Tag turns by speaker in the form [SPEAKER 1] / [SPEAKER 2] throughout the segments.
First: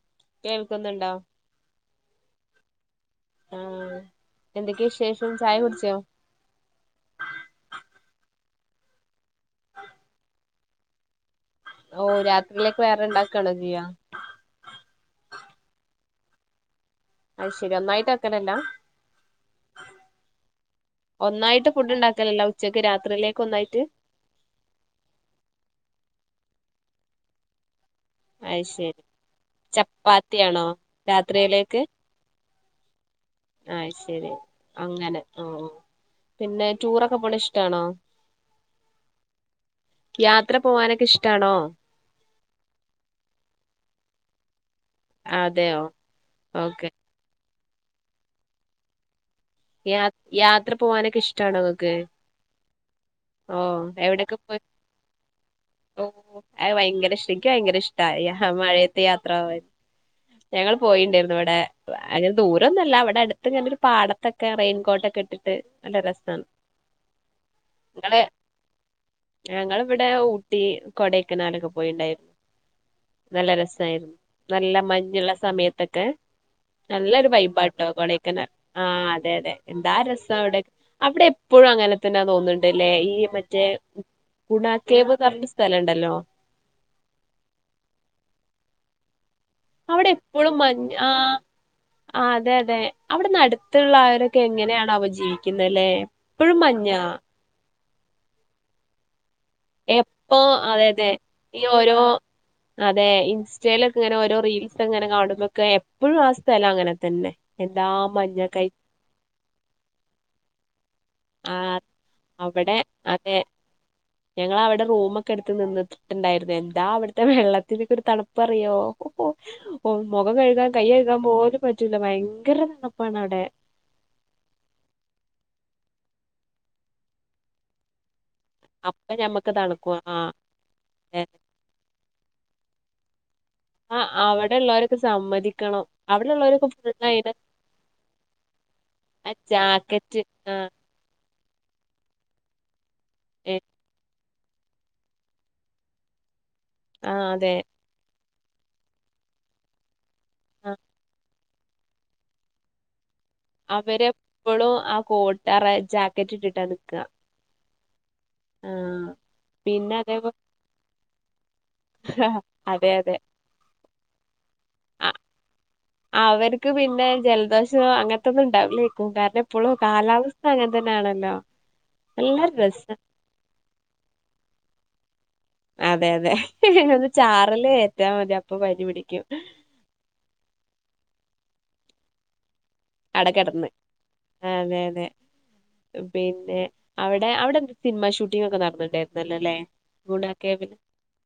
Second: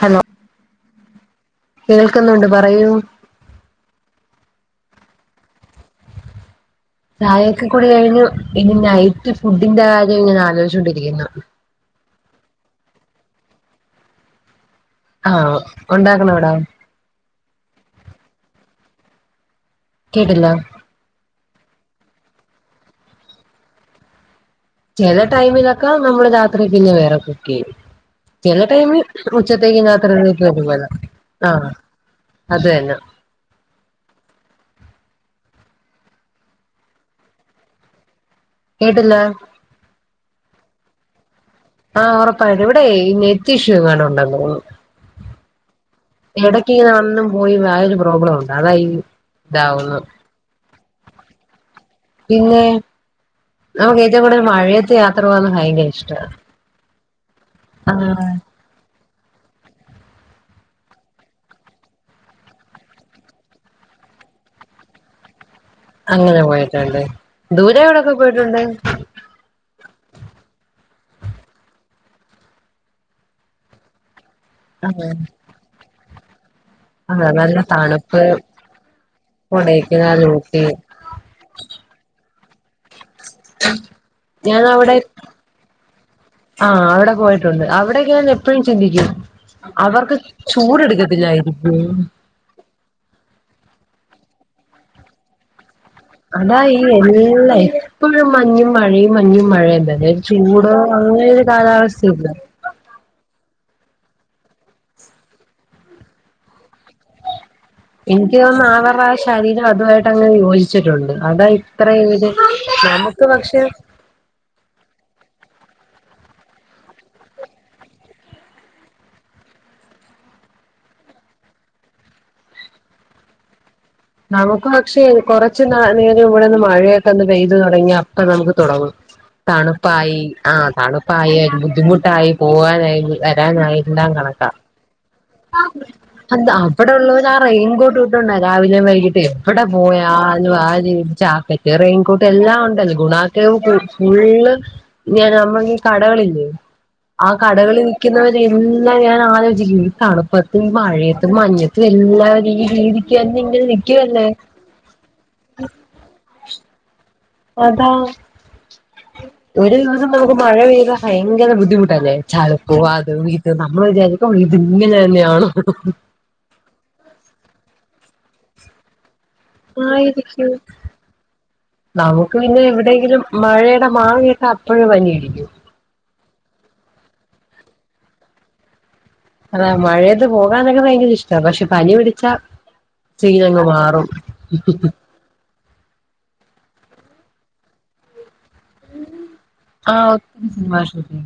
[SPEAKER 1] Hello.
[SPEAKER 2] കേൾക്കുന്നുണ്ടോ?
[SPEAKER 1] കേൾക്കുന്നുണ്ട് പറയൂ.
[SPEAKER 2] ആഹ് എന്തൊക്കെ വിശേഷം? ചായ കുടിച്ചോ?
[SPEAKER 1] ചായക്കൊ കുടി കഴിഞ്ഞു ഇനി നൈറ്റ് ഫുഡിന്റെ കാര്യം ഇങ്ങനെ ആലോചിച്ചോണ്ടിരിക്കുന്നു.
[SPEAKER 2] ഓഹ് രാത്രിയിലേക്ക് വേറെണ്ടാക്കാണോ ചെയ്യാ?
[SPEAKER 1] ആഹ് ഉണ്ടായിരുന്നെടാ
[SPEAKER 2] അയ് ശെരി ഒന്നായിട്ട് വെക്കലല്ലാ?
[SPEAKER 1] കേടില്ല.
[SPEAKER 2] ഒന്നായിട്ട് ഫുഡ്ണ്ടാക്കലല്ല ഉച്ചയ്ക്ക് രാത്രിയിലേക്ക് ഒന്നായിട്ട്.
[SPEAKER 1] ചെല ടൈമിലൊക്കെ നമ്മള് രാത്രി പിന്നെ വേറെ കുക് ചെയ്യും.
[SPEAKER 2] അത്
[SPEAKER 1] ചെല
[SPEAKER 2] ശരി
[SPEAKER 1] ടൈമിൽ ഉച്ചത്തേക്ക് രാത്രി തേലും
[SPEAKER 2] ചപ്പാത്തിയാണോ
[SPEAKER 1] ഒരുപോലെ ആഹ്
[SPEAKER 2] രാത്രിയിലേക്ക്
[SPEAKER 1] അത് തന്നെ.
[SPEAKER 2] ആയ് ശരി അങ്ങനെ ആഹ് പിന്നെ ടൂറൊക്കെ പോണ ഇഷ്ടാണോ?
[SPEAKER 1] കേട്ടില്ല.
[SPEAKER 2] യാത്ര പോവാനൊക്കെ ഇഷ്ടാണോ?
[SPEAKER 1] ആഹ് ഒറപ്പായിട്ടും ഇവിടെ നെറ്റിഷ്യു എങ്ങാണ്ട് ഉണ്ടെന്ന് തോന്നുന്നു.
[SPEAKER 2] അതെയോ?
[SPEAKER 1] ഇടക്ക്
[SPEAKER 2] ഓക്കെ
[SPEAKER 1] ഇങ്ങനെ വന്നും പോയി വരുന്ന പ്രോബ്ലം മുണ്ട് അതായി.
[SPEAKER 2] യാ യാത്ര പോകാനൊക്കെ ഇഷ്ടാണോ ഇങ്ങക്ക്.
[SPEAKER 1] പിന്നെ.
[SPEAKER 2] ഓ
[SPEAKER 1] നമുക്ക് ഏറ്റവും
[SPEAKER 2] എവിടൊക്കെ
[SPEAKER 1] കൂടുതൽ
[SPEAKER 2] പോയി
[SPEAKER 1] മഴയത്ത് യാത്ര പോകാൻ ഭയങ്കര
[SPEAKER 2] ഓ
[SPEAKER 1] ഇഷ്ടമാണ്
[SPEAKER 2] അഹ് ഭയങ്കര ഇഷ്ട ഇക്ക് ഭയങ്കര ഇഷ്ട
[SPEAKER 1] ആഹ്
[SPEAKER 2] മഴയത് യാത്ര പോവാൻ. ഞങ്ങള് പോയിണ്ടായിരുന്നു ഇവിടെ അങ്ങനെ ദൂരൊന്നുമല്ല ഇവിടെ അടുത്ത് ഇങ്ങനെൊരു പാട ത്തൊക്കെ റെയിൻ കോട് ഒക്കെ ഇട്ടിട്ട്. നല്ല
[SPEAKER 1] അങ്ങനെ
[SPEAKER 2] രസാണ്
[SPEAKER 1] പോയിട്ടുണ്ട് ദൂരെ എവിടൊക്കെ
[SPEAKER 2] നിങ്ങള്
[SPEAKER 1] പോയിട്ടുണ്ട്?
[SPEAKER 2] ഞങ്ങളിവിടെ ഊട്ടി കൊടക്കനാലൊക്കെ പോയി ട്ട്ണ്ടായിരുന്നു. നല്ല രസായിരുന്നു നല്ല
[SPEAKER 1] അതെ
[SPEAKER 2] മഞ്ഞുള്ള സമയത്തൊക്കെ.
[SPEAKER 1] അതെ
[SPEAKER 2] നല്ലൊരു
[SPEAKER 1] നല്ല
[SPEAKER 2] വൈബാട്ടോ
[SPEAKER 1] തണുപ്പ്
[SPEAKER 2] കൊടയ്ക്കനാല് ആഹ് അതെ അതെ എന്താ
[SPEAKER 1] കൊടൈക്കനാൽ
[SPEAKER 2] രസം അവിടെ?
[SPEAKER 1] ഊട്ടി
[SPEAKER 2] അവിടെ എപ്പഴും അങ്ങനെ തന്നെ തോന്ന്ണ്ട്ല്ലേ? ഈ മറ്റേ
[SPEAKER 1] ഞാൻ അവിടെ
[SPEAKER 2] കുണാക്കേവ് പറഞ്ഞ ഒരു സ്ഥലണ്ടല്ലോ?
[SPEAKER 1] ആഹ് അവിടെ പോയിട്ടുണ്ട് അവിടെയൊക്കെ ഞാൻ എപ്പഴും ചിന്തിക്കും.
[SPEAKER 2] അവിടെ
[SPEAKER 1] അവർക്ക്
[SPEAKER 2] എപ്പളും മഞ്ഞ് ആഹ്
[SPEAKER 1] ചൂടെടുക്കത്തില്ലായിരിക്കും
[SPEAKER 2] ആഹ് അതെ അതെ. അവിടെ അടുത്തുള്ളവരൊക്കെ എങ്ങനെയാണാവോ ജീവിക്കുന്നത്‌ലേ
[SPEAKER 1] അതാ ഈ എല്ല എപ്പഴും മഞ്ഞും. മഴയും മഞ്ഞും മഴയും തന്നെ ഒരു
[SPEAKER 2] എപ്പൊ
[SPEAKER 1] ചൂടോ
[SPEAKER 2] അതെ അതെ
[SPEAKER 1] അങ്ങനെ ഒരു
[SPEAKER 2] ഈ ഓരോ
[SPEAKER 1] കാലാവസ്ഥയില്ല.
[SPEAKER 2] അതെ ഇൻസ്റ്റയിലൊക്കെ ഇങ്ങനെ ഓരോ റീൽസ് ഇങ്ങനെ കാണുമ്പക്കെ എപ്പഴും ആഹ് സ്ഥലം അങ്ങനെ തന്നെ. എന്താ
[SPEAKER 1] എനിക്ക്
[SPEAKER 2] മഞ്ഞൊക്കെ
[SPEAKER 1] തോന്നുന്നു
[SPEAKER 2] ആയി
[SPEAKER 1] ആവറാ ശരീരം അതുമായിട്ട് അങ്ങനെ യോജിച്ചിട്ടുണ്ട് അതാ
[SPEAKER 2] ആ
[SPEAKER 1] ഇത്രയും ഇത് നമുക്ക് പക്ഷേ
[SPEAKER 2] ഞങ്ങളവടെ റൂമൊക്കെ എടുത്ത് നിന്ന് ട്ടുണ്ടായിരുന്നേ എന്താ അവിടുത്തെ വെള്ളത്തിനൊക്കൊ ഒരു തണുപ്പറിയോ ഓഹ് ഓഹ് മുഖം കഴുകാൻ കൈ കഴുകാൻ പോലും പറ്റൂല ഭയങ്കര തണ്പ്പാണ് ഔടെ
[SPEAKER 1] നമുക്ക് പക്ഷേ കൊറച്ച് നാ നേരം ഇവിടെന്ന് മഴയൊക്കെന്ന് പെയ്തു തുടങ്ങിയാ അപ്പ് പ്പൊ നമുക്ക് തൊടങ്ങും
[SPEAKER 2] അപ്പൊ ഞമ്മക്ക് തണുക്കും
[SPEAKER 1] തണുപ്പായി ആ
[SPEAKER 2] അതെ.
[SPEAKER 1] തണുപ്പായി ബുദ്ധിമുട്ടായി പോവാനായി വരാനായി
[SPEAKER 2] ആ
[SPEAKER 1] എല്ലാം കണക്കാ
[SPEAKER 2] അവിടെ ഉള്ളവരൊക്കെ സമ്മതിക്കണം അവിടെ
[SPEAKER 1] എന്താ
[SPEAKER 2] ഉള്ളവരൊക്കെ ഫുൾ
[SPEAKER 1] ഇവിടെള്ളോര്
[SPEAKER 2] അയിന്
[SPEAKER 1] ആ റെയിൻകോട്ട് ഇട്ടൊണ്ടാ രാവിലെം വൈകിട്ടെ
[SPEAKER 2] ആ
[SPEAKER 1] എവടെ
[SPEAKER 2] ജാക്കറ്റ്
[SPEAKER 1] പോയാലും ആ ജിൻ ചാക്കറ്റ് റെയിൻകോട്ട് എല്ലാം ഉണ്ടൽ ഗുണാകേവ്
[SPEAKER 2] ഏ,
[SPEAKER 1] ഫു ഫുള്ള് ഫുള്ള് ഞാനമ്മക്കീ കടകളില്ലേ ആ കടകളിൽ ക്കുന്നവരെ എല്ലാം ഞാൻ ആലോചിക്കും ഈ തണുപ്പത്തും
[SPEAKER 2] ആ
[SPEAKER 1] ഈമഴയത്തും മഞ്ഞത്തും എല്ലാരും ഈ രീതിക്കെന്നെ ഇങ്ങനെ നിക്
[SPEAKER 2] ഇവരെപ്പളും ആ കോട്ട് ആ റാ ജാക്കറ്റ്ട്ടിട്ടാ നിക്കാ
[SPEAKER 1] അതാ
[SPEAKER 2] ആഹ്
[SPEAKER 1] ഒരു
[SPEAKER 2] പിന്നെ
[SPEAKER 1] ദിവസം
[SPEAKER 2] അതേപോലെ
[SPEAKER 1] നമുക്ക് മഴ പെയ്താ ഭയങ്കര ബുദ്ധിമു ല്ലെ ചളുപ്പും
[SPEAKER 2] അതെ അതെ
[SPEAKER 1] അതും ഇതും നമ്മള് വിചാരിക്കും ഇത്
[SPEAKER 2] അ
[SPEAKER 1] ഇങ്ങനെന്നെയാണോ
[SPEAKER 2] അവർക്ക് പിന്നെ ജലദോഷോ അങ്ങനത്തൊന്നും ണ്ടാവുലേക്കും കാരണം പ്പളും കാലാവസ്ഥ
[SPEAKER 1] ആയിരിക്കും
[SPEAKER 2] അങ്ങൻ തന്നെയാണല്ലോ
[SPEAKER 1] നമുക്ക്
[SPEAKER 2] നല്ല
[SPEAKER 1] പിന്നെ
[SPEAKER 2] രസാ
[SPEAKER 1] എവിടെയെങ്കിലും മഴയുടെ മാകേട്ട അപ്പഴെ പനി പിടിക്കും
[SPEAKER 2] അതെ അതെ ഒന്ന് ചാറല് ഏറ്റാ മതി അപ്പൊ പനി പിടിക്കും
[SPEAKER 1] താണ് മഴയത്ത് പോകാനൊക്കെ ഭയങ്കര ഇഷ്ടാ പക്ഷെ പനി പിടിച്ചാ
[SPEAKER 2] അവിടെ
[SPEAKER 1] സീനങ്ങ്
[SPEAKER 2] കിടന്ന്
[SPEAKER 1] മാറും
[SPEAKER 2] അതെ അതെ പിന്നെ അവിടെ അവിടെ ന്താ സിനിമ ഷൂട്ടിങ്ങൊക്കെ നട
[SPEAKER 1] ആഹ് ഒത്തിരി സിനിമാ ഷൂട്ടിംഗ്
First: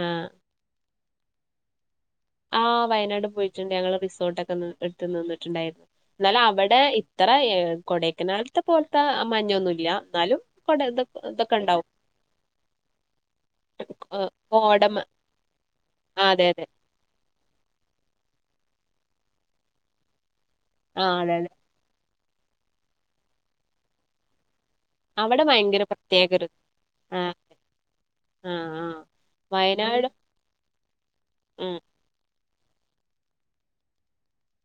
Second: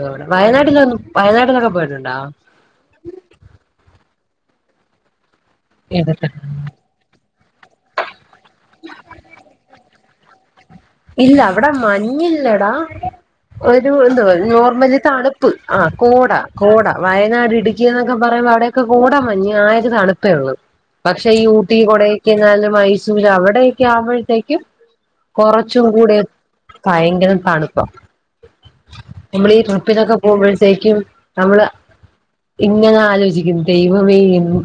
[SPEAKER 2] ആഹ്
[SPEAKER 1] വയനാട്ടിലൊന്നും വയനാട്ടിലൊക്കെ പോയിട്ടുണ്ടോ
[SPEAKER 2] ആഹ് വയനാട് പോയിട്ടുണ്ട് ഞങ്ങള് റിസോർട്ടൊക്കൊന്ന് എട്ത്ത് നിന്നിട്ടുണ്ടായിരുന്നു ന്നാല് അവടെ ഇ ത്രെ ഏഹ് കൊടെയ്ക്കനാൽത്തെ പോൽത്തെ മഞ്ഞൊന്നുംല്ല ന്നാലും
[SPEAKER 1] ഇല്ല അവടെ മഞ്ഞില്ലെടാ ഒരു എന്തുവാ
[SPEAKER 2] ഓട
[SPEAKER 1] നോർമലി തണുപ്പ് ആഹ് കോട
[SPEAKER 2] അതെ അതെ
[SPEAKER 1] കോട വയനാട് ഇടുക്കിന്നൊക്കെ പറയുമ്പോ അവിടെയൊക്കെ കോട മഞ്ഞ് ആ ഒര് തണുപ്പേയൊള്ളൂ
[SPEAKER 2] ആ
[SPEAKER 1] പക്ഷേ
[SPEAKER 2] അതെ
[SPEAKER 1] ഈ
[SPEAKER 2] അതെ
[SPEAKER 1] ഊ ട്ടി കൊടയ്ക്കനാല് മൈസൂര് അവിടെയൊക്കെ ആവുമ്പഴത്തേക്കും
[SPEAKER 2] അവിടെ ഭയ
[SPEAKER 1] ചൂട് ഭയങ്കരം തണുപ്പാ
[SPEAKER 2] ആഹ് ആഹ്
[SPEAKER 1] നമ്മളീ ട്രിപ്പിനൊക്കെ പോകുമ്പോഴത്തേക്കും നമ്മള്
[SPEAKER 2] ഉം
[SPEAKER 1] ഇങ്ങനെ ആലോചിക്കും ദൈവമേ എന്നും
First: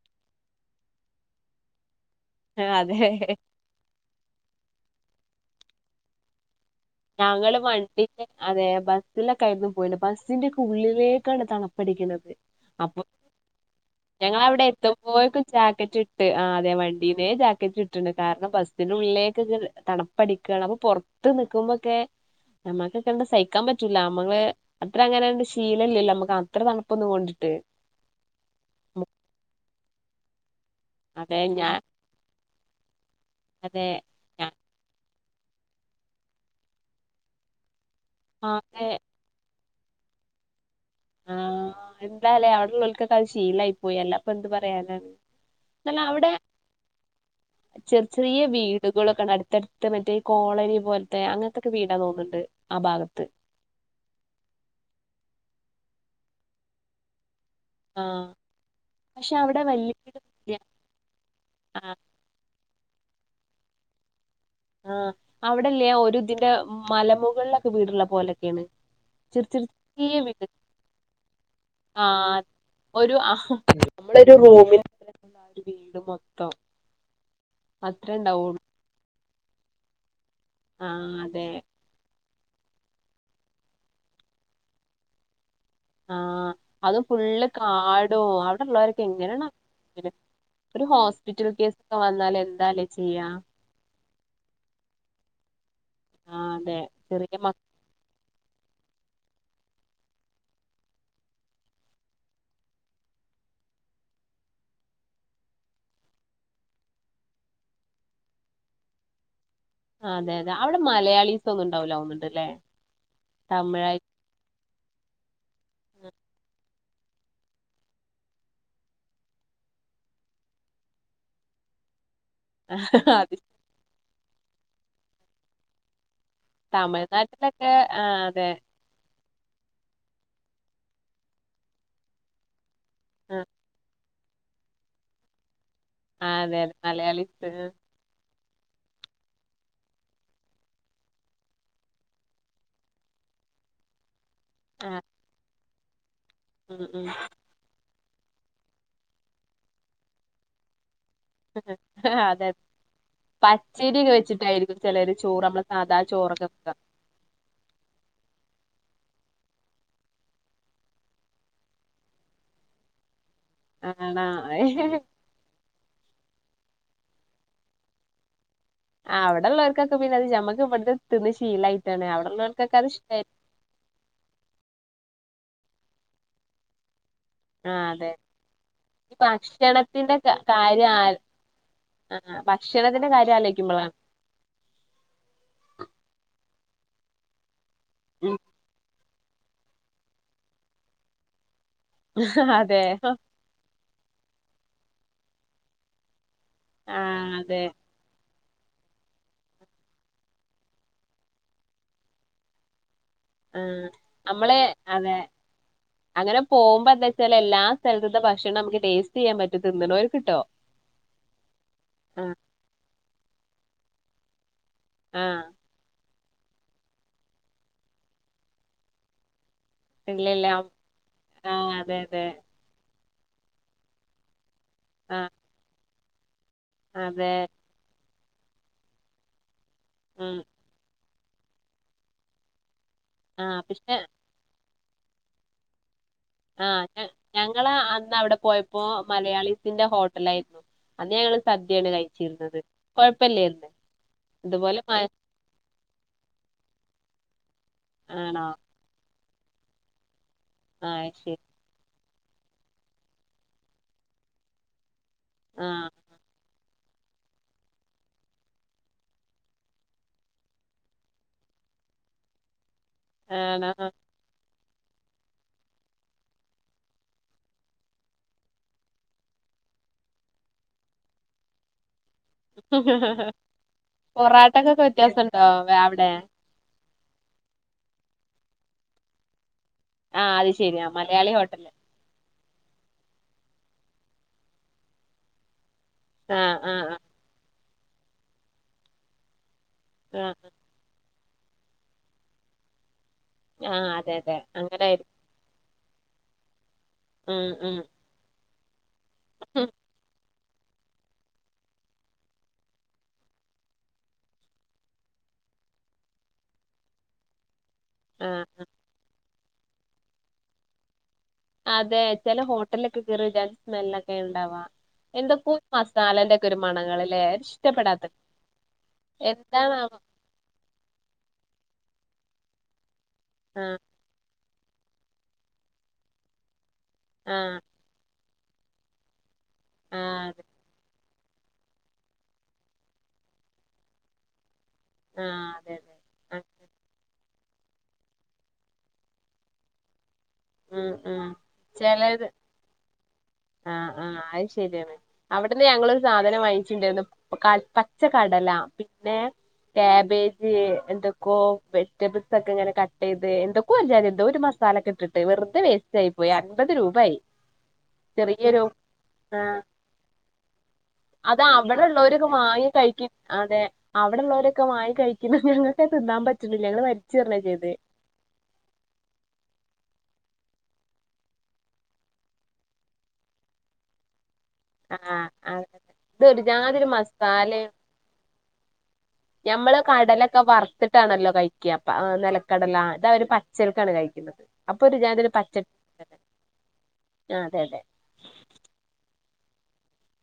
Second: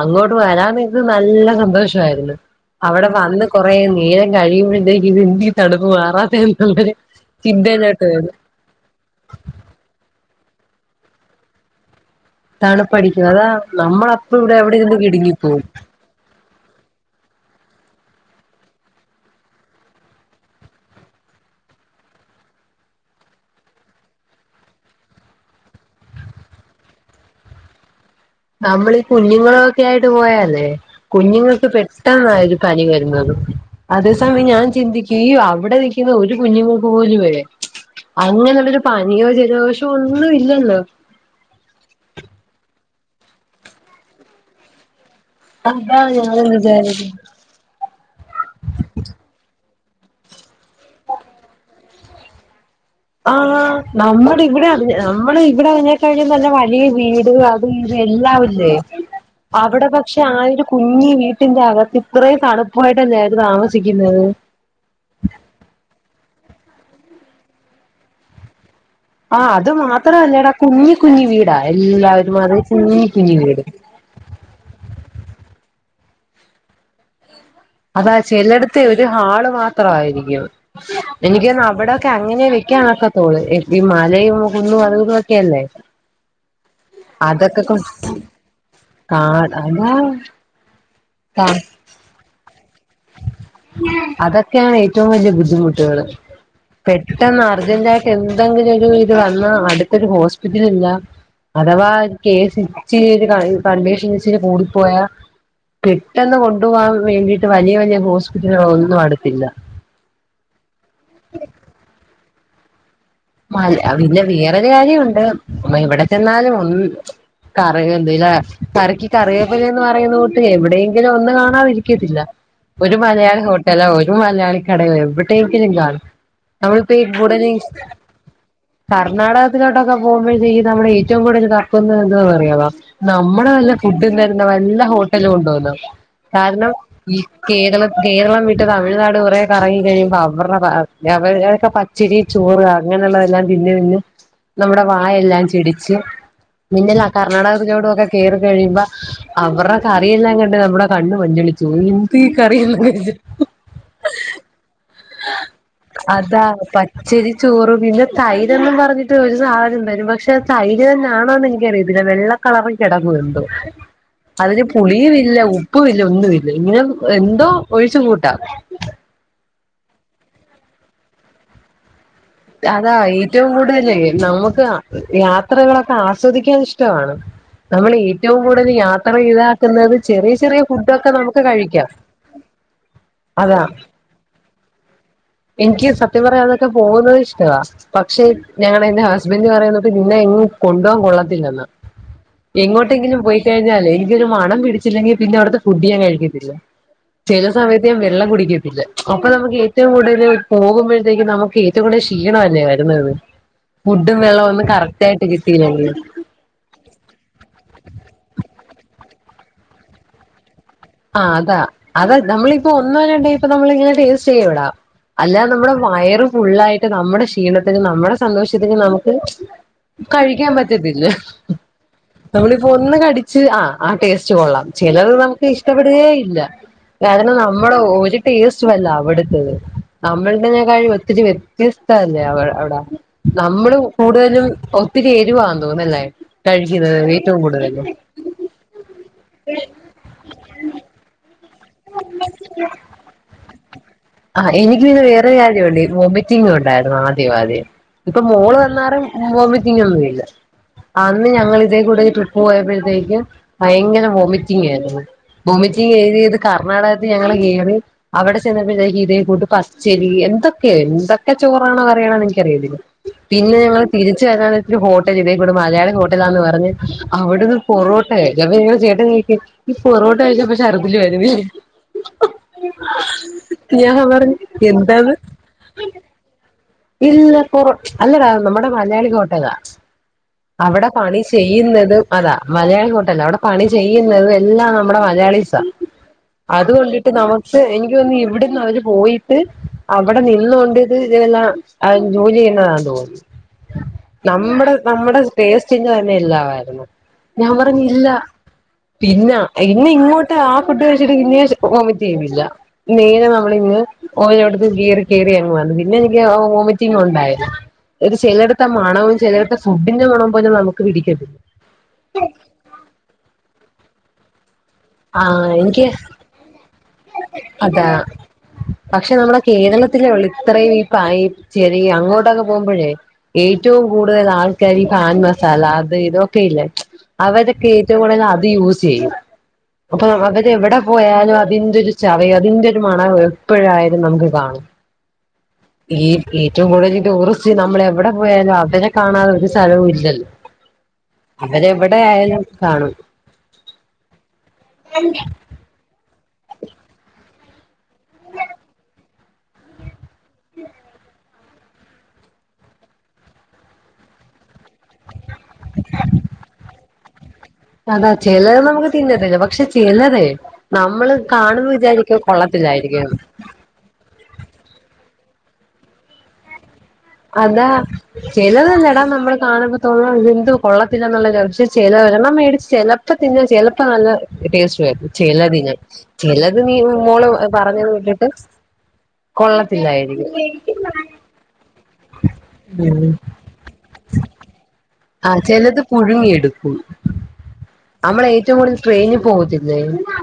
[SPEAKER 1] അങ്ങോട്ട് വരാൻ വേണ്ടീട്ട് നല്ല സന്തോഷവായിരുന്നു
[SPEAKER 2] ആ, അതെ
[SPEAKER 1] അവിടെ വന്ന് കൊറേ നേരം കഴിയുമ്പൊഴത്തേക്ക് ഇത് എന്തേ ഈ തണുപ്പ് മാറാത്തെ ന്ന് ള്ളര്
[SPEAKER 2] ഞങ്ങള് വണ്ടിത്തെ അതെ ബ സ്സിലൊക്കായിരുന്നു പോയിന്നെ ബസ്സിന്റെക്കെ ഉള്ളിലേക്കാണ് തണുപ്പടിക്കുന്നത് അപ്പം
[SPEAKER 1] തണുപ്പടിക്കും അതാ നമ്മളപ്പ ഇവിടെ
[SPEAKER 2] ഞങ്ങളവിടെ
[SPEAKER 1] എവിടെ ഇരുന്ന്
[SPEAKER 2] എത്തുമ്പോഴേക്കും
[SPEAKER 1] കിടുങ്ങിപ്പോവും
[SPEAKER 2] ജാക്കറ്റ് ട്ട് ആ അതെ വണ്ടീന്നേ ജാക്കറ്റ് ഇട്ട്ണ് കാരണം ബസ്സിനുള്ളിലേക്ക്ങ്ങട് തണുപ്പടിക്കാണ് അപ്പൊ പൊർ ത്ത് നിക്കുമ്പൊക്കെ നമ്മക്കൊ ക്കാണ്ട് സഹിക്കാൻ പറ്റൂല അമ്മളെ അത്ര അങ്ങനണ്ട് ശീലല്ലല്ലൊ അമ്മക്ക് അത്ര തണുപ്പൊന്നും കൊണ്ട്ട്ട്
[SPEAKER 1] നമ്മളീ കുഞ്ഞുങ്ങളൊക്കെ ആയിട്ട് പോയാലേ
[SPEAKER 2] അതെ
[SPEAKER 1] കുഞ്ഞുങ്ങൾക്ക്
[SPEAKER 2] ഞാൻ
[SPEAKER 1] പെട്ടെന്നായിരു പനി വരുന്നത്
[SPEAKER 2] അതെ
[SPEAKER 1] അത് സമയം ഞാൻ ചിന്തിക്കും ഈ അവിടെ നിൽക്കുന്ന ഒരു കുഞ്ഞുങ്ങക്ക് പോലുവേ അങ്ങനെള്ളൊരു
[SPEAKER 2] ആകെ
[SPEAKER 1] പനിയോ ജലദോഷോ ഒന്നും ഇല്ലല്ലോ
[SPEAKER 2] ആ എന്താലേ അവിടെ ഇള്ളോൽക്കൊക്കെ അത് ശീലായി പോയി അല്ലാപ്പ എന്ത് പറയാനാണ്
[SPEAKER 1] അതാ ഞാനും വിചാരിക്കുന്നെ
[SPEAKER 2] ചെറി ചെറിയ വീടുകളൊക്കാണ് അട്ത്തട്ത്ത മറ്റേ ഈ കോളനി പോലത്തെ അങ്ങനത്തൊക്കെ വീടാ തോന്ന്ണ്ട് ആ ഭാഗത്ത്
[SPEAKER 1] ആഹ് നമ്മടെ ഇവിടെ അതെ നമ്മടെ ഇവിടെ അങ്ങനത്തെ കാര്യമെന്ന് പറഞ്ഞാൽ വലിയ വീടുകളാ ഇത്
[SPEAKER 2] ആ
[SPEAKER 1] എല്ലാം ഇല്ലേ
[SPEAKER 2] പക്ഷെ
[SPEAKER 1] അവിടെ
[SPEAKER 2] വല്യ
[SPEAKER 1] പക്ഷെ ആ ഒരു
[SPEAKER 2] വീട്
[SPEAKER 1] കുഞ്ഞി വീട്ടിന്റെ
[SPEAKER 2] ആ
[SPEAKER 1] അകത്ത് ഇത്രേയും തണുപ്പായിട്ടല്ലേ അവര് താമസിക്കുന്നത്
[SPEAKER 2] ആഹ് അവിടല്ലേ ഒരു ഇതിന്റെ മലമുകളിലൊക്കെ വീട്ള്ള പോലൊക്കെയാണ്
[SPEAKER 1] ആഹ് അത് മാത്രല്ലെടാ കുഞ്ഞി കുഞ്ഞി വീടാ എല്ലാവരും അതെ കുഞ്ഞി കുഞ്ഞി വീട്
[SPEAKER 2] നമ്മടെ ഒരു റൂമിന്റെ [unintelligible] ആ ഒരു വീട് മൊത്തം
[SPEAKER 1] അതാ
[SPEAKER 2] അത്രേ ഉണ്ടാവുള്ളൂ
[SPEAKER 1] ചെലട്ത്ത് ഒരു ഹാള് മാത്രവായിരിക്കും
[SPEAKER 2] ആഹ് അതെ
[SPEAKER 1] എനിക്ക് തോന്ന് അവിടെ ക്കെ അങ്ങനെ വെക്കാൻ ഒക്കത്തൊള്ളൂ ഈ മലയും കുന്നും അതും ഇതും ഒക്കെ അല്ലേ
[SPEAKER 2] ആഹ് അത് ഫുള്ള് കാടു അവിടെള്ളോരൊക്കെ
[SPEAKER 1] കാ
[SPEAKER 2] എങ്ങനെയണാവോ
[SPEAKER 1] അതാ
[SPEAKER 2] [unintelligible] ഒരു ഹോസ്പിറ്റൽ കേസൊക്കെ വന്നാല് എന്താല്ലേ ചെയ്യ
[SPEAKER 1] അതൊക്കെയാണ് ഏറ്റവും വലിയ ബുദ്ധിമുട്ടുകള്
[SPEAKER 2] ആഹ് അതെ ചെറിയ
[SPEAKER 1] പെട്ടെന്ന്
[SPEAKER 2] മക്ക
[SPEAKER 1] അർജന്റായി എന്തെങ്കിലും ഒരു ഇത് വന്നാ അടുത്തൊരു ഹോസ്പിറ്റല് ഇല്ല അഥവാ കേസ് ഇച്ചിരി കൺവേഷനിച്ചിരി കൂടിപ്പോയാ പെട്ടെന്ന് കൊണ്ടുപോവാൻ വേണ്ടിട്ട് വലിയ വലിയ ഹോസ്പിറ്റലുകള് ഒന്നും അടുത്തില്ല
[SPEAKER 2] അതെ അതെ അവിടെ മലയാളീസ് ഒന്നും ണ്ടാവുല്ല തോന്നുന്നുണ്ട് ല്ലേ
[SPEAKER 1] മല പിന്നെ വേറൊരു കാര്യമൊണ്ട് എവിടെ ചെന്നാലും ഒന്ന് കറി വേപ്പ് ഇല കറിക്ക് കറിവേപ്പലി എന്ന് പറയുന്ന കൂട്ട് എവിടെയെങ്കിലും ഒന്ന് കാണാതിരിക്കത്തില്ല ഒരു
[SPEAKER 2] അത്
[SPEAKER 1] മലയാളി ഹോട്ടലോ ഒരു മലയാളി കടയോ എവിടെയെങ്കിലും കാണും നമ്മളിപ്പോ കൂടെന്
[SPEAKER 2] തമിഴ്നാട്ടിലൊക്കെ ആഹ് അതെ
[SPEAKER 1] കർണാടകത്തിലോട്ടൊക്കെ പോകുമ്പോഴത്തേക്കും നമ്മുടെ ഏറ്റവും കൂടുതൽ തപ്പുന്നേ എന്തുവാന്ന് അറയാവോ
[SPEAKER 2] ആഹ്
[SPEAKER 1] നമ്മള് നല്ല ഫുഡും തരുന്ന വല്ല ഹോട്ടലും ഉണ്ടോന്ന്
[SPEAKER 2] അതെ
[SPEAKER 1] കാരണം
[SPEAKER 2] അതെ
[SPEAKER 1] ഈ
[SPEAKER 2] മലയാളീസ്
[SPEAKER 1] കേരളത്തി കേരളം വിട്ട് തമിഴ്നാട് കുറെ കറങ്ങി കഴിയുമ്പോ അവരുടെ അവരൊക്കെ പച്ചരി ചോറ് അങ്ങനുള്ളതെല്ലാം തിന്ന് തിന്ന് നമ്മുടെ
[SPEAKER 2] ആഹ്
[SPEAKER 1] വായെല്ലാം ചെടിച്ച്
[SPEAKER 2] ഉം
[SPEAKER 1] പിന്നല്ലോ
[SPEAKER 2] ഉം
[SPEAKER 1] കർണ്ണാടകത്തിലോട്ടെക്കെ കേറി കഴിയുമ്പോ അവരടെ കറിയെല്ലാം കണ്ട് നമ്മടെ കണ്ണ് മഞ്ഞളിച്ചു പോകും എന്ത് ഈ കറിയെന്ന് വെച്ച്
[SPEAKER 2] പച്ചേരിയെക്കെ വെച്ചിട്ടായിരിക്കും ചിലരു ചോറ് നമ്മള് സാധാ
[SPEAKER 1] അതാ
[SPEAKER 2] ചോറൊക്കെ വെക്കുക
[SPEAKER 1] പച്ചരി ചോറ് പിന്നെ തൈരന്നും പറഞ്ഞിട്ടും ഒരു സാധനം തരും പക്ഷെ തൈര് തന്നെയാണോന്ന് എനിക്കറിയത്തില്ല വെള്ള കളറിൽ കിടക്കും എന്തോ
[SPEAKER 2] ആണോ
[SPEAKER 1] അതിന് പുളിയും ഇല്ല ഉപ്പ ഉപ്പും ഇല്ല ഒന്നും ഇല്ല ഇങ്ങനെ എന്തോ ഒഴിച്ചു കൂട്ടാം
[SPEAKER 2] ആഹ് അവിടെ ഉള്ളവർക്കൊക്കെ പിന്നെ അത് നമ്മക്ക് ഇവിടുത്തെ തിന്ന് ശീലമായിട്ടാണ് അവിടെള്ളവർക്ക്
[SPEAKER 1] അതാ ഏറ്റവും കൂടുതലെ നമുക്ക് യാത്രകളൊക്കെ ആസ്വദിക്കാൻ ഇഷ്ടമാണ്
[SPEAKER 2] ആ
[SPEAKER 1] നമ്മള്
[SPEAKER 2] അതെ
[SPEAKER 1] ഏറ്റവും കൂടുതൽ യാത്ര
[SPEAKER 2] ഈ
[SPEAKER 1] ഇതാക്കുന്നത്
[SPEAKER 2] ഭക്ഷണത്തിന്റെ
[SPEAKER 1] ചെറിയ ചെറിയ ഫുഡ് ഒക്കെ നമുക്ക് കഴിക്കാം
[SPEAKER 2] ആഹ് ഭക്ഷണത്തിന്റെ കാര്യം
[SPEAKER 1] അതാ
[SPEAKER 2] ആലോചിക്കുമ്പോഴാണ്
[SPEAKER 1] എനിക്ക് സത്യം പറഞ്ഞാ അവിടെയൊക്കെ പോകുന്നത് ഇഷ്ടവാ പക്ഷെ
[SPEAKER 2] ഉം
[SPEAKER 1] ഞങ്ങള് എന്റെ ഹസ് ഹസ്ബൻഡ് പറയണേ നിന്നെ എങ്ങും കൊണ്ടു പോവാൻ കൊള്ളത്തില്ലന്ന്
[SPEAKER 2] അതെ
[SPEAKER 1] എങ്ങോട്ടെങ്കിലും പോയി കഴിഞ്ഞാലേ എനിക്കൊരു മണം പിടിച്ചില്ലെങ്കിൽ പിന്നെ അവിടുത്തെ ഫുഡ് ഞാൻ കഴിക്കത്തില്ല
[SPEAKER 2] ആ
[SPEAKER 1] ചില
[SPEAKER 2] അതെ
[SPEAKER 1] സമയത്ത് വെള്ളം കുടിക്കത്തില്ല അപ്പോ നമുക്ക് ഏറ്റവും കൂടുതല് പോകുമ്പഴേത്തേക്ക് നമുക്ക് ഏറ്റവും കൂടുതൽ ഇഷ് ക്ഷീണല്ലേ വരുന്നത്
[SPEAKER 2] ആ
[SPEAKER 1] ഫുഡും വെള്ളവും
[SPEAKER 2] നമ്മള്
[SPEAKER 1] ഒന്നും കറക്റ്റ്
[SPEAKER 2] അതെ
[SPEAKER 1] ആയിട്ട് കിട്ടിയില്ലെങ്കിൽ
[SPEAKER 2] അങ്ങനെ പോകുമ്പോ എന്താന്ന് വെച്ചാ എല്ലാ സ്ഥലത്തെത്തയും ഭക്ഷണം നമുക്ക് ടേസ്റ്റ് ചെയ്യൻ പറ്റും തിന്നണോ വയർക്ക് ട്ടോ
[SPEAKER 1] ആഹ് അതാ നമ്മളിപ്പോ ഒന്നോ രണ്ടോ ഇപ്പോൾ നമ്മള് ഇങ്ങനെ ടേസ്റ്റ് ചെയ്യു ടാ
[SPEAKER 2] ആ
[SPEAKER 1] അല്ലാതെ നമ്മുടെ വയറ് ഫുള്ളായിട്ട് നമ്മുടെ ക്ഷീണത്തിനും നമ്മുടെ സന്തോഷത്തിനും നമുക്ക്
[SPEAKER 2] ഇല്ലല്ല
[SPEAKER 1] കഴിക്കാൻ പറ്റത്തില്ല
[SPEAKER 2] ആ അതെ അതെ
[SPEAKER 1] നമ്മള് ഒന്ന് കടിച്ച് ആഹ് ആ ടേസ്റ്റ് കൊള്ളാം ചിലത്
[SPEAKER 2] ആ
[SPEAKER 1] നമുക്ക് ഇഷ്ടപ്പെടുകേ ഇല്ല
[SPEAKER 2] അതെ
[SPEAKER 1] കാരണം നമ്മ നമ്മളെ ഒരു ടേസ്റ്റും അല്ല അവിടുത്തത്
[SPEAKER 2] ഉം
[SPEAKER 1] നമ്മളടെതിനെക്കാട്ടിലും ഒത്തിരി വ്യത്യസ്ത അല്ലേ അവി അവിടെ
[SPEAKER 2] ആ
[SPEAKER 1] നമ്മള്
[SPEAKER 2] പക്ഷെ
[SPEAKER 1] കൂടുതലും ഒത്തിരി എരുവാന്ന് തോന്നുന്നല്ലേ
[SPEAKER 2] ആഹ്
[SPEAKER 1] കഴിക്കുന്നത്
[SPEAKER 2] ഞ
[SPEAKER 1] ഏറ്റവും
[SPEAKER 2] ഞങ്ങള്
[SPEAKER 1] കൂടുതലും
[SPEAKER 2] അന്ന് അവിടെ പോയപ്പോ മലയാളീസിന്റെ ഹോട്ടലിൽ ആയിരുന്നു അന്ന് ഞങ്ങള് സദ്യയാണ് കഴിച്ചിരുന്നത് കുഴപ്പില്ലന്ന് ഇതുപോലെ
[SPEAKER 1] കാര്യ വൊമിറ്റിംഗ് ഉണ്ടായിരുന്നു ആദ്യം ആദ്യം ഇപ്പൊ
[SPEAKER 2] ആണോ
[SPEAKER 1] മോള് വന്നാറും വോമിറ്റിംഗ ഒന്നും ഇല്ല
[SPEAKER 2] ആഹ്
[SPEAKER 1] അന്ന്
[SPEAKER 2] ശരി
[SPEAKER 1] ഞങ്ങിതേ കൂടെ പോയപ്പോഴത്തേക്കും ഭയങ്കര വോമിറ്റിംങ്‌ ആയിരുന്നു
[SPEAKER 2] ആഹ്
[SPEAKER 1] വോമിറ്റിങ് എഴുതിത് എർണാടകത്ത് ഞങ്ങള്ൾ കേീറി [unintelligible] അവിടെ ചെന്നപ്പോതേക്ക് ഇതേ കൂട്ട് പച്ചരി എന്തൊക്കെയോ എന്തൊക്കെ ചോറാണോ അറിയണ എനിക്കറിയത്തില്ല പിന്നെ
[SPEAKER 2] ആണോ
[SPEAKER 1] ഞങ്ങൾപി ഒരു ഹോട്ടൽ ഇതേ കൂടെ മലയാളി ഹോട്ടലാന്ന് പറഞ്ഞ് അവിടുന്ന് പൊറോട്ട അപ്പ നിങ്ങങ്ങള് ചേട്ട കേക്ക് [unintelligible] ഈ പൊറോട്ട കഴിച്ചപ്പോ ഷർഡിൽ വരുന്നില്ലേ ഞാൻ പറഞ്ഞ്
[SPEAKER 2] പൊറാട്ടക്കൊക്കെ
[SPEAKER 1] എന്താന്ന്
[SPEAKER 2] വ്യത്യാസണ്ടോ അവിടെ
[SPEAKER 1] ഇല്ല പുറ അല്ലഡാ നമ്മടെ മലയാളി ഹോട്ടലാ
[SPEAKER 2] ആഹ് അത് ശരിയാ
[SPEAKER 1] അവടെ പണി
[SPEAKER 2] മലയാളി ഹോട്ടല്
[SPEAKER 1] ചെയ്യുന്നത് അതാ മലയാളി ഹോട്ടലാ അവിടെ പണിചെയ്യുന്നുന്നതും എല്ലാം നമ്മുടെ മലയാളീസാ
[SPEAKER 2] ആഹ് ആഹ്
[SPEAKER 1] അതുകൊണ്ടിട്ട് നമുക്ക് എനിക്കുതോന്നി ഇവിടന്ന് അവര് പോയിട്ട് അവിടെ
[SPEAKER 2] ആഹ് ആഹ്
[SPEAKER 1] നിന്നൊണ്ട് ഇതല്ലാം അ ജോലി ചെയ്യുന്നതാണ് തോന്നുന്നു
[SPEAKER 2] ആഹ് അതെ അതെ
[SPEAKER 1] നമ്മടെ
[SPEAKER 2] അങ്ങനായിരിക്കും
[SPEAKER 1] നമ്മടെ ടേസ്റ്റിന്റെ തന്നെ ഇല്ലാവാരുന്നു
[SPEAKER 2] ഉം
[SPEAKER 1] ഞാൻ പറഞ്ഞ് ഇല്ല പിന്നാ
[SPEAKER 2] ഉം
[SPEAKER 1] ഇനി ഇങ്ങോ ആ ഫുഡ്കഴിച്ചിട്ട് ഇന്നേരെ വോമിറ്റ്ചെയ്യുന്നില്ല നേരെ നമ്മളിന്ന് ഓയൊടുത്ത് കേറി കേറി ഇറങ്ങുവാണ് പിന്നെ എനിക്ക് ഓ റ്റിംഗ് ഒണ്ടായി
[SPEAKER 2] ആഹ്
[SPEAKER 1] ചെലടത്തെ മണവും ചെലടത്തെ ഫുഡിന്റെ മണവുംപോലും നമുക്ക് പിടിക്ക
[SPEAKER 2] അതെ ചെല ഹോട്ടലിലൊക്കെ കയറിച്ചാൽ സ്മെല്ലൊക്കെ ഉണ്ടാവാ
[SPEAKER 1] ആ
[SPEAKER 2] എന്തൊക്കോ
[SPEAKER 1] എനിക്ക്
[SPEAKER 2] മസാലേന്റേ ക്കൊരു മണങ്ങളിൽ
[SPEAKER 1] അതാ പക്ഷെ നമ്മുടെ
[SPEAKER 2] എന്താണാവോ
[SPEAKER 1] കേരളത്തിലേയുള്ളൂ ഇത്രയും ബായി ചെരിയാ അങ്ങോട്ടൊക്കെ പോകുമ്പോഴേ
[SPEAKER 2] ആഹ്
[SPEAKER 1] ഏറ്റവും കൂടുതൽ ആൾക്കാരി പാൻമസാല അത് ഇതൊക്കെ ഇല്ലേ
[SPEAKER 2] ആഹ്
[SPEAKER 1] അവരൊക്കെ ഈ ഏറ്റവും കൂടതല് അത് യൂസ് ചെയ്യും അപ്പൊ
[SPEAKER 2] ആഹ് അതെ
[SPEAKER 1] അവര് എവടെ പോയാലും അ ഇതിൻ്റൊരു ചവയും അതിന്റെ ഒരു മണവും എപ്പഴായാലും നമുക്ക് കാണും
[SPEAKER 2] ആഹ് അതെ അതെ
[SPEAKER 1] ഈ
[SPEAKER 2] ആഹ്
[SPEAKER 1] ഏറ്റവും കൂടുതല് ടൂറിസ്റ്റ് നമ്മള് എവടെ പോയാലും അവരെ കാണാതെ ഒരു സ്ഥലവും ഇല്ലല്ലോ
[SPEAKER 2] ഉം ഉം
[SPEAKER 1] അവരെവിടെ
[SPEAKER 2] ചെലര്
[SPEAKER 1] ആയാലും കാണും
[SPEAKER 2] ആഹ് ആഹ് അയ് ശെരിയാണ് അവട് തന്നെ ഞങ്ങളൊരു സാധനം വാങ്ങിച്ചിണ്ടായിരുന്നു ക പച്ച കടല പിന്നെ ക്യാബേജ് എന്തൊക് കൊ വെജിറ്റബിൾസൊക്കെ ഇങ്ങനെ കട്ട് ചെയ്ത് എന്തൊക്കോ ഒരുചാനം എന്തോ ഒരു മസാലൊക്കെ ഇട്ട് വെറുതെ വെസ്റ്റായി പോയി അൻപത് രൂപായി
[SPEAKER 1] അതാ ചിലത്
[SPEAKER 2] ചെറിയൊരു
[SPEAKER 1] നമുക്ക് തിന്നത്തില്ല
[SPEAKER 2] ആഹ്
[SPEAKER 1] പക്ഷെ ചിലതേ നമ്മള്
[SPEAKER 2] അത്
[SPEAKER 1] കാണുമ്പ വിചാരിക്കും
[SPEAKER 2] അവിടെള്ളോരൊക്കെ വാങ്ങി
[SPEAKER 1] കൊള്ളത്തില്ലായിരിക്കും
[SPEAKER 2] കഴിക്കും
[SPEAKER 1] എന്ന്
[SPEAKER 2] അതെ അവിടെ ഒള്ളോരൊക്കെ വായി കഴിക്കുന്ന ഞങ്ങക്ക് തിന്നാൻ പറ്റുന്നില്ല ഞങ്ങള് വലിച്ചെറിയാ
[SPEAKER 1] അതാ
[SPEAKER 2] ചെയ്തത്
[SPEAKER 1] ചെലതല്ലടാ നമ്മള് കാണുമ്പം തോന്നും ഇതെന്ത് കൊള്ളത്തില്ല എന്നുള്ളൊരു പക്ഷെ ചെല ഒരെണ്ണം മേടിച്ച് ചെല പ്പ തിന്നാ ചെലപ്പം നല്ല ടേസ് ക്കെ
[SPEAKER 2] ആഹ്
[SPEAKER 1] ചെലതിന്
[SPEAKER 2] അതെ ഇത് ഒരു
[SPEAKER 1] ചെലതിനി
[SPEAKER 2] ജാതി ഒരു
[SPEAKER 1] മോള്
[SPEAKER 2] മസാലയും
[SPEAKER 1] പറഞ്ഞത് വിട്ടിട്ട്
[SPEAKER 2] ഞമ്മള്
[SPEAKER 1] കൊള്ളത്തില്ലായിരിക്കും
[SPEAKER 2] കടലൊക്കെ വറുത്തി ട്ടാണല്ലോ കയിക്കപ്പ ആ നിലക്കടല
[SPEAKER 1] ഉം
[SPEAKER 2] ഇതവര് പച്ചൽക്കാണ് കഴിക്കുന്നത് അപ്പൊ ഒരു ര
[SPEAKER 1] ആഹ് ചെലത് പുഴുങ്ങി എടുക്കും
[SPEAKER 2] ആ അതെ അതെ
[SPEAKER 1] നമ്മള് ഏറ്റവും കൂടുതല് ട്രെയിനി പോവത്തില്ലേ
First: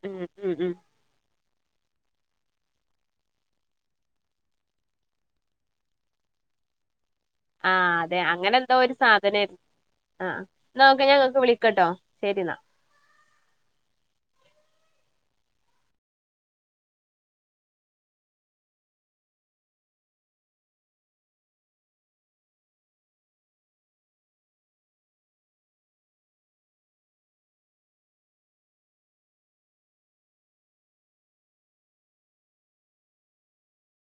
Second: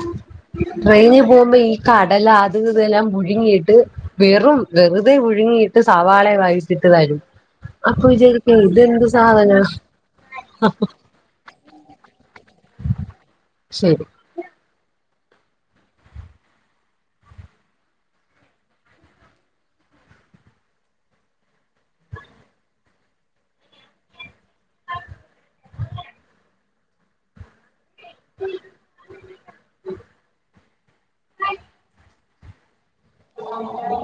[SPEAKER 2] ഉം ഉം ഉം
[SPEAKER 1] ട്രെയിനി പോമ്പയി കടല അതും ഇതുവെല്ലാം പുഴുങ്ങിട്ട് വെറും വെറുതെ പുഴുങ്ങിട്ട് സവാളെയും വായിട്ടിട്ട് തരും
[SPEAKER 2] ആ
[SPEAKER 1] അപ്പൊ വിചാരിക്കും ഇത് എന്ത് സാധനാ
[SPEAKER 2] ആഹ് എന്നാ ഓക്കെ ഞാൻ അങ്ങട്ട് വിളിക്കാട്ടോ ശെരിന്നാ
[SPEAKER 1] ശരി [inaudible] [inaudible]